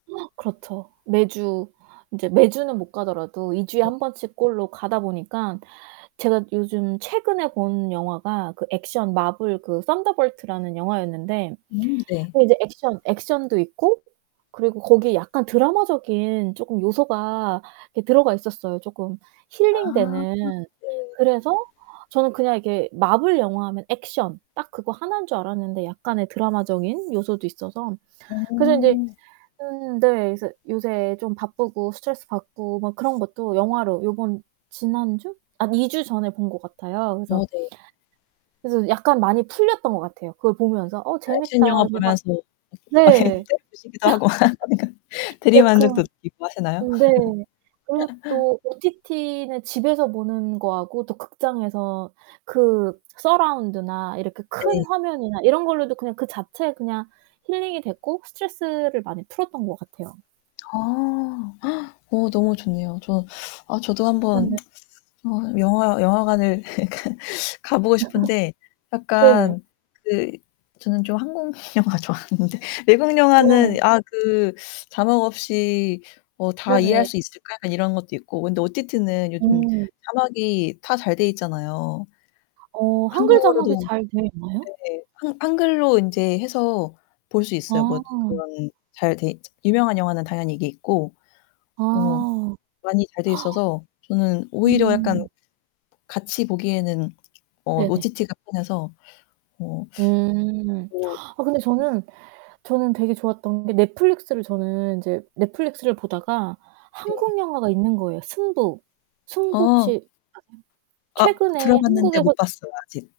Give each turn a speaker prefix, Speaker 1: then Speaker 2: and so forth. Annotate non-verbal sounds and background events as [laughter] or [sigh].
Speaker 1: [gasps] 그렇죠. 매주 인제 매주는 못 가더라도 2 주에
Speaker 2: 네.
Speaker 1: 1 번씩 꼴로 가다 보니까 제가 요즘 최근에 본 영화가 그 액션 마블 그 선더볼트라는 영화였는데
Speaker 2: 음 네.
Speaker 1: 그 이제 액션 액션도 있고 그리고 거기에 약간 드라마적인 쪼끔 요소가 이렇게 들어가 있었어요, 쪼끔 힐링
Speaker 2: 아,
Speaker 1: 되는.
Speaker 2: 네.
Speaker 1: 그래서 저는 그냥 이게 마블 영화하면 액션 딱 그거 하나인 줄 알았는데 약간의 드라마적인 요소도 있어서 그래서 인제
Speaker 2: 음.
Speaker 1: 음 네. 그래서 요새 좀 바쁘고 스트레스 받고 막 그런 것도 영화로 요번 지난주? 한 2 주 전에 본 것 같아요. 그래서
Speaker 2: 어 네.
Speaker 1: 그래서 약간 많이 풀렸던 것 같아요. 그걸 보면서 '어
Speaker 2: 액션
Speaker 1: 재밌다.'
Speaker 2: 영화
Speaker 1: 근데 막
Speaker 2: 보면서 막 이
Speaker 1: 네.
Speaker 2: 때려 부시기도 하고 하니까
Speaker 1: [laughs] 네.
Speaker 2: 대리만족도
Speaker 1: 근
Speaker 2: 느끼고 하시나요?
Speaker 1: 네. 그리고
Speaker 2: [laughs]
Speaker 1: 또 OTT는 집에서 보는 거하고 또 극장에서 그 서라운드나 이렇게
Speaker 2: 네.
Speaker 1: 큰 화면이나 이런 걸로도 그 자체에 그냥 힐링이 됐고 스트레스를 많이 풀었던 것 같아요.
Speaker 2: 어. [gasps] 어 너무 좋네요 저 아 저도 한번
Speaker 1: 네.
Speaker 2: [tsk] 어 영화 영화관을 그니까 가 보고 싶은데
Speaker 1: [laughs] 네.
Speaker 2: 약간 그 저는 좀 한국 영화 좋아하는데 외국 영화는
Speaker 1: 네.
Speaker 2: '아 그 자막 없이 어 다 이해할
Speaker 1: 네네.
Speaker 2: 수 있을까?' 약간 이런 것도 있고 근데 OTT는 요즘
Speaker 1: 음.
Speaker 2: 자막이 다 잘 돼 있잖아요.
Speaker 1: 어 한글 자막이
Speaker 2: 한국어로도
Speaker 1: 잘 되어 있나요?
Speaker 2: 네. 한 한글로 인제 해서 볼 수 있어요. 뭐
Speaker 1: 아.
Speaker 2: 그런 잘 돼 유명한 영화는 당연히 이게 있고
Speaker 1: 아
Speaker 2: 뭐 많이 잘 돼
Speaker 1: [gasps]
Speaker 2: 있어서 저는 오히려 약간
Speaker 1: 음.
Speaker 2: 같이 보기에는 어
Speaker 1: 네네.
Speaker 2: OTT가 편해서 어
Speaker 1: 음.
Speaker 2: 뭐
Speaker 1: 아 근데 저는 저는 되게 좋았던 게 넷플릭스를 저는 이제 넷플릭스를 보다가
Speaker 2: 네.
Speaker 1: 한국 영화가 있는 거예, 요 승부. 승부 혹시
Speaker 2: 어.
Speaker 1: 아세요?
Speaker 2: 아
Speaker 1: 최근에
Speaker 2: 들어봤는데 못
Speaker 1: 한국에서
Speaker 2: 봤어요, 아직.